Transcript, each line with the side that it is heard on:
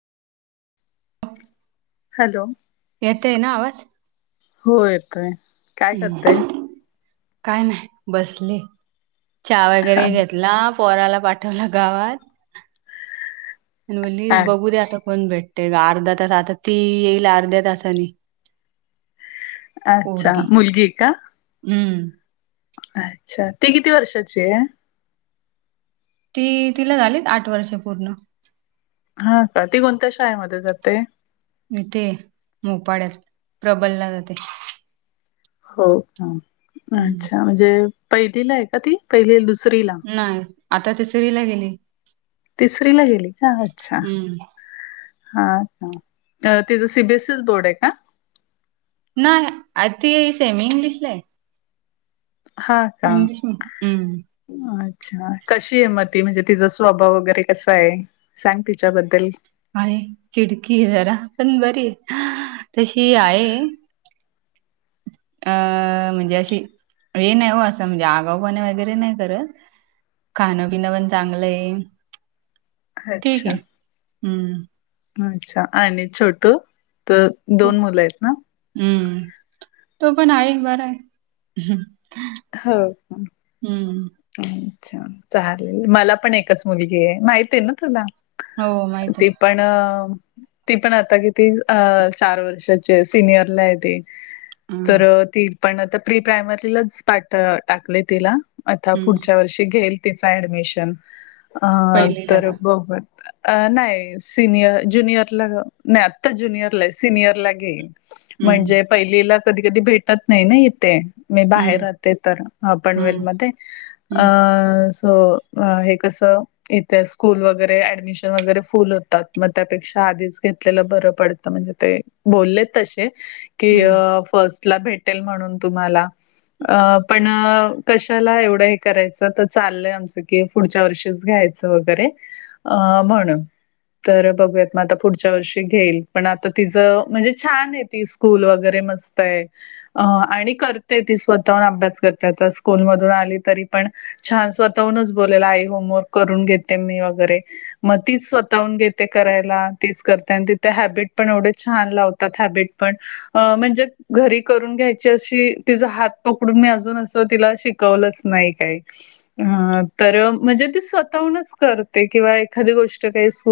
left: Hello [unintelligible]
right: येत आहे ना आवाज [unintelligible]
left: हो येतय [unintelligible]
right: हम् काय नाही बसली चहा
left: हा
right: वगैरे घेतला पोराला पाठवलं गावात [unintelligible] आणि म्हली
left: अ-
right: बघू दे आता कोण भेटते अर्धा तास आता ती येईल अर्ध्या तासानी [unintelligible]
left: अच्छा
right: पोरगी
left: मुलगी का [unintelligible]
right: हम्म [unintelligible]
left: अच्छा तेी किती वर्षाची आहे [unintelligible]
right: ती तिला झालीत आठ वर्ष पूर्ण [unintelligible]
left: हा का ती कोणत्या शाळेमध्ये जाते [unintelligible]
right: इथे मोपाळ्यात प्रबलला जाते [unintelligible]
left: हो का
right: हम्म
left: अच्छा म्हणजे पहिलीला आहे का ती पहिली दुसरीला [unintelligible]
right: नाही आता ते सरीला गेली [unintelligible]
left: तिसरी ला गेली का अच्छा
right: हम्म
left: [unintelligible] हा्छा तिचं सीबीएसईस बोर्ड आहे का [unintelligible]
right: नाही आत् सेमींग दिसले [unintelligible]
left: हा का
right: हम्म
left: [unintelligible] अच्छा कशी आहे म त म्हणजे तिचा स्वभाव वगैरे कसा आहे [unintelligible] सांग तिच्याबद्दल [unintelligible]
right: आहे चिडकी जरा पण बरी तशी आहे [unintelligible] अ म्हणजे अशी हे नाही हो असं म्हणजे आगापणे वगैरे नाही करत [unintelligible] खाणं पिणं पण चांगलं आहे [unintelligible] ठीक
left: अच्छा
right: आहे. हम्म
left: अच्छा आणि छोटू त [unintelligible]
right: तो
left: दोन मुलं आहेत ना [unintelligible]
right: हम्म तो पण आहे बर आहे [unintelligible]
left: हो का [unintelligible]
right: हम्म [unintelligible]
left: अच्छा चाले मला पण एकच मुलगी आहे माहती आहे ना तुला [unintelligible]
right: हो माहित
left: ती
right: आहे [unintelligible]
left: पण ती पण आता किती चार वर्षाची सिनियरला आहे ती [unintelligible] तर ती पण आ प्री प्रायमरीलाच पाठ टाकले तिला [unintelligible] आता
right: हम्म
left: पुढच्या वर्षी घेईल तिचा ऍडमिशन अ
right: पहिलीला
left: तर
right: का?
left: बघत [unintelligible] अ नाही सिनियर ज्युनियरला नाही आत्ता ज्युनियरला सिनियर ला घेईन [unintelligible]
right: हम्म
left: म्हणजे पहिलीला कधी कधी भेटत नाही ना इथे [unintelligible] मी
right: हम्म
left: बाहेर राहते तर पनवेल
right: हम्म
left: मध्ये अ
right: हम्म
left: [unintelligible] स हे कसं [unintelligible] इथे स्कूल वगैरे ऍडमिशन वगैरे फुल होतात मग त्यापेक्षा आधीच घेतलेलं बरं पडत म्हणजे ते बोलले त [unintelligible] कि
right: हम्म.
left: फर्स्ट ला भेटेल म्हणून तुम्हाला पण कश [unintelligible] ला एवढ हे करायच तर चालय आमचं की पुढच्या वर्षीच घ्यायचं वगैर, अ म्हणून. तर बघूयात मग आता पुढच्या वर्षी घेईल पण आता तिचं म्हणजे छान आहे ती स्कूल वगैरे मस्त तय आणि करते ती स्वतः हुन अभ्यास करते आता स्कूलमधु ण आली तरी पण छान स्वतःहूनच बोलेल आई होमवर्क करून घेते मी वगैरे, मग तीच स्वतःहून घेते करायला तीच करते आणि तिथ हॅबिट पण एवढे छान लावत तथा हैबीट पण अ म्हणजे घरी करून घ्यायची अशी तिचा हात पकडून मी अजून असं तिला शिक कवलच नाही काही. ह तर म्हणजे ती स्वतःहूनच करते किंवा एखादी गोष्ट काही सु